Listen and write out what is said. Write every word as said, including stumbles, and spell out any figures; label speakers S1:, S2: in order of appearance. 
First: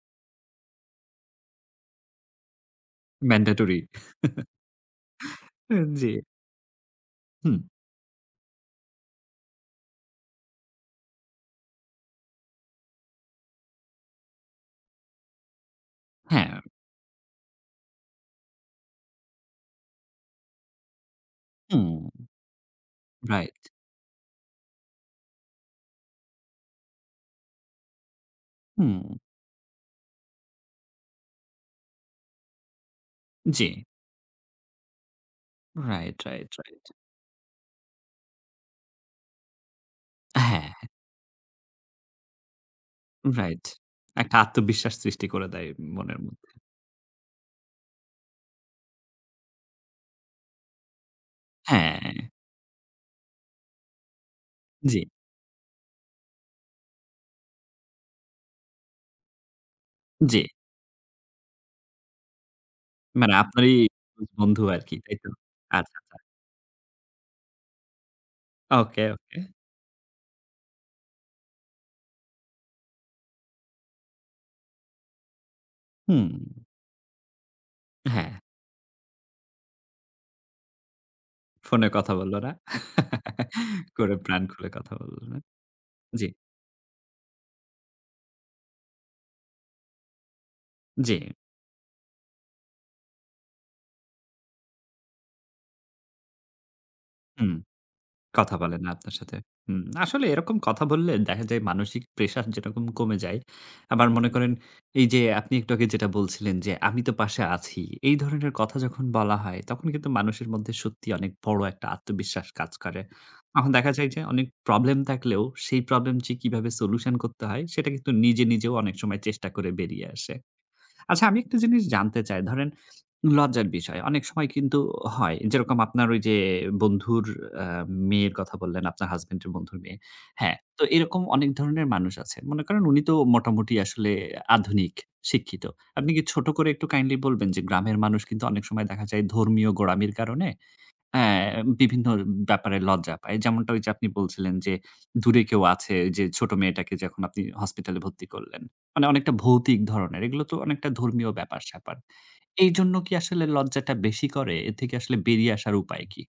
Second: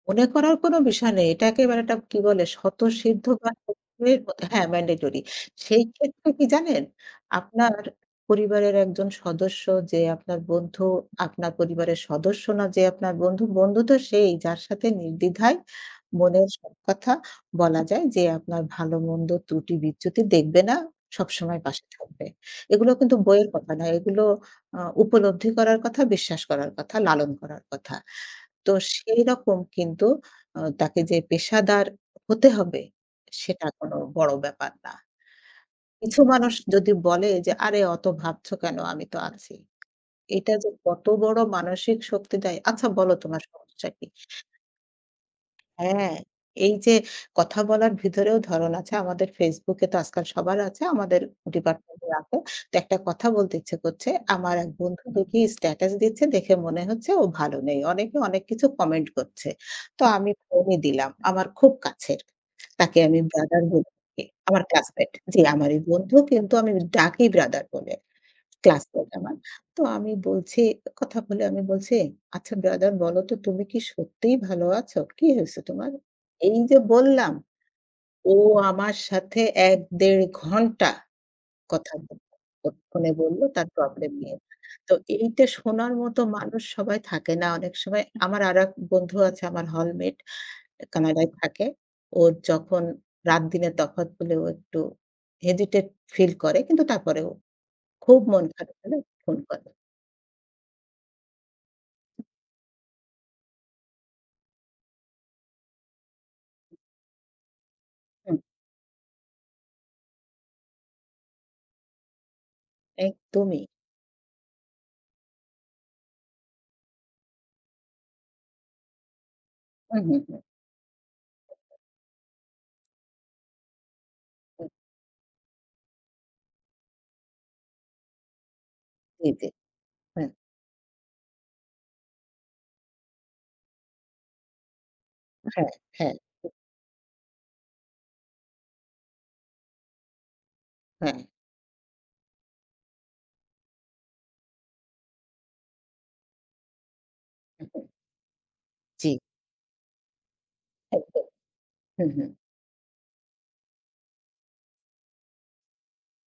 S1: মনে করার কোন বিষয় নেই। এটা একেবারে একটা কি বলে? স্বতঃসিদ্ধ বা [unintelligible]
S2: ম্যান্ডেটরি।
S1: মত হ্যাঁ, ম্যান্ডেটরি।
S2: উ
S1: সেই
S2: জ্বী।
S1: ক্ষেত্রে কি জানেন?
S2: হুঁম।
S1: আপনার পরিবারের একজন সদস্য যে আপনার বন্ধু, আপনার পরিবারের সদস্য না, যে আপনার বন্ধু। বন্ধু তো সেই যার সাথে নির্দ্বিধায় মনের
S2: হ্যাঁ।
S1: সব কথা বলা যায়। যে আপনার ভালো-মন্দ ত্রুটি-বিচ্যুতি দেখবে না, সবসময়
S2: হুম।
S1: পাশে থাকবে। এগুলো কিন্তু বইয়ের
S2: রাইট।
S1: কথা নয়। এগুলো আ উপলব্ধি করার কথা, বিশ্বাস করার কথা, লালন করার কথা। তো
S2: হুম।
S1: সেইরকম কিন্তু আ তাকে যে পেশাদার হতে হবে, সেটা
S2: জ্বি।
S1: কোন বড় ব্যাপার না।
S2: রাইট,
S1: কিছু
S2: রাইট,
S1: মানুষ
S2: রাইট।
S1: যদি বলে যে, "আরে অত ভাবছো কেন? আমি তো আছি।" এটা যে
S2: হ্যাঁ।
S1: কত বড় মানসিক শক্তি দেয়। "আচ্ছা বলো তোমার
S2: রাইট।
S1: সমস্যা কি?"
S2: একটা আত্মবিশ্বাস সৃষ্টি করে দেয়
S1: হ্যাঁ,
S2: মনের মধ্যে।
S1: এই যে কথা বলার ভিতরেও ধরণ আছে। আমাদের Facebook এ তো আজকাল সবার আছে। আমাদের ডিপার্টমেন্টে
S2: হ্যাঁ।
S1: আছে। তো একটা কথা বলতে ইচ্ছে করছে। আমার এক
S2: জ্বী।
S1: বন্ধু দেখি স্টেটাস দিচ্ছে, দেখে মনে হচ্ছে ও ভালো নেই। অনেকে অনেক কিছু কমেন্ট করছে। তো আমি
S2: জ্বী।
S1: ফোনই দিলাম। আমার খুব কাছের। তাকে আমি
S2: মানে
S1: ব্রাদার
S2: আপনারই
S1: বলে থাকি।
S2: ক্লোজ
S1: আমার
S2: বন্ধু আরকি
S1: ক্লাসমেট
S2: তাই তো?
S1: জি, আমারই
S2: আচ্ছা,
S1: বন্ধু,
S2: আচ্ছা।
S1: কিন্তু আমি ডাকি ব্রাদার বলে।
S2: ওকে,
S1: ক্লাসমেট আমার।
S2: ওকে।
S1: তো আমি বলছি কথা বলে আমি বলছি, "আচ্ছা ব্রাদার বলো তো তুমি কি সত্যিই ভালো আছো? কি হইছে তোমার?"
S2: হুম।
S1: এই যে বললাম! ও
S2: হ্যাঁ।
S1: আমার সাথে এক-দেড় ঘন্টা
S2: ফোনে
S1: কথা
S2: কথা
S1: বলল
S2: বলল, না?
S1: ফোনে বলল, তার প্রবলেম
S2: করে
S1: নিয়ে।
S2: প্রাণ খুলে কথা
S1: তো
S2: বলল, না?
S1: এইটা শোনার মতো
S2: জ্বী।
S1: মানুষ সবাই থাকে না অনেক সময়। আমার আরেক বন্ধু আছে, আমার হলমেট।
S2: জ্বী।
S1: কানাডায় থাকে। ওর যখন, রাতদিনের তফাত বলে ও একটু হেজিটেট ফিল করে, কিন্তু তারপরেও
S2: হুম,
S1: খুব মন
S2: কথা
S1: খারাপ
S2: বলেন
S1: হলে
S2: আপনার সাথে।
S1: ফোন করে।
S2: হুম। আসলে এরকম কথা বললে দেখা যায়, মানসিক প্রেশার যেরকম কমে যায়। আবার মনে করেন এই যে আপনি একটু আগে যেটা বলছিলেন যে, "আমি তো পাশে আছি।" এই
S1: হুম।
S2: ধরনের কথা যখন বলা হয়, তখন কিন্তু মানুষের মধ্যে সত্যি অনেক বড় একটা আত্মবিশ্বাস কাজ করে।
S1: একদমই।
S2: তখন দেখা যায় যে, অনেক প্রবলেম থাকলেও, সেই প্রবলেম যে কীভাবে সলিউশন করতে হয়, সেটা কিন্তু নিজে, নিজেও অনেক সময় চেষ্টা করে
S1: হু,
S2: বেরিয়ে
S1: হু,
S2: আসে।
S1: হু।
S2: আচ্ছা আমি একটা জিনিস জানতে চাই। ধরেন লজ্জার বিষয়। অনেক সময়
S1: হু।
S2: কিন্তু হয়। যেরকম আপনার ঐ যে বন্ধুর আ মেয়ের কথা বললেন, আপনার
S1: জ্বী,
S2: হাসব্যান্ড
S1: জ্বী।
S2: এর বন্ধুর মেয়ে।
S1: হ্যাঁ।
S2: হ্যাঁ, তো এরকম অনেক ধরনের মানুষ আছেন। মনে করেন উনি তো মোটামুটি আসলে আধুনিক, শিক্ষিত।
S1: হ্যাঁ,
S2: আপনি
S1: হ্যাঁ।
S2: কি ছোট করে একটু কাইন্ডলি বলবেন, যে গ্রামের মানুষ কিন্তু অনেক সময় দেখা যায় ধর্মীয় গোড়ামির কারণে,
S1: হ্যাঁ।
S2: অ্যা বিভিন্ন ব্যাপারে লজ্জা পায়। যেমনটা ঐ যে আপনি বলছিলেন যে, দূরে কেউ আছে, ঐ যে ছোট মেয়েটাকে যখন আপনি
S1: হুম, হুম।
S2: হসপিটালে ভর্তি করলেন। মানে
S1: জ্বী।
S2: অনেকটা ভৌতিক ধরণের। এগুলো তো অনেকটা
S1: একদম।
S2: ধর্মীয় ব্যাপার-স্যাপার।
S1: হুম, হুম।
S2: এইজন্য কি আসলে লজ্জাটা বেশি করে? এর থেকে আসলে বেরিয়ে আসার উপায় কী?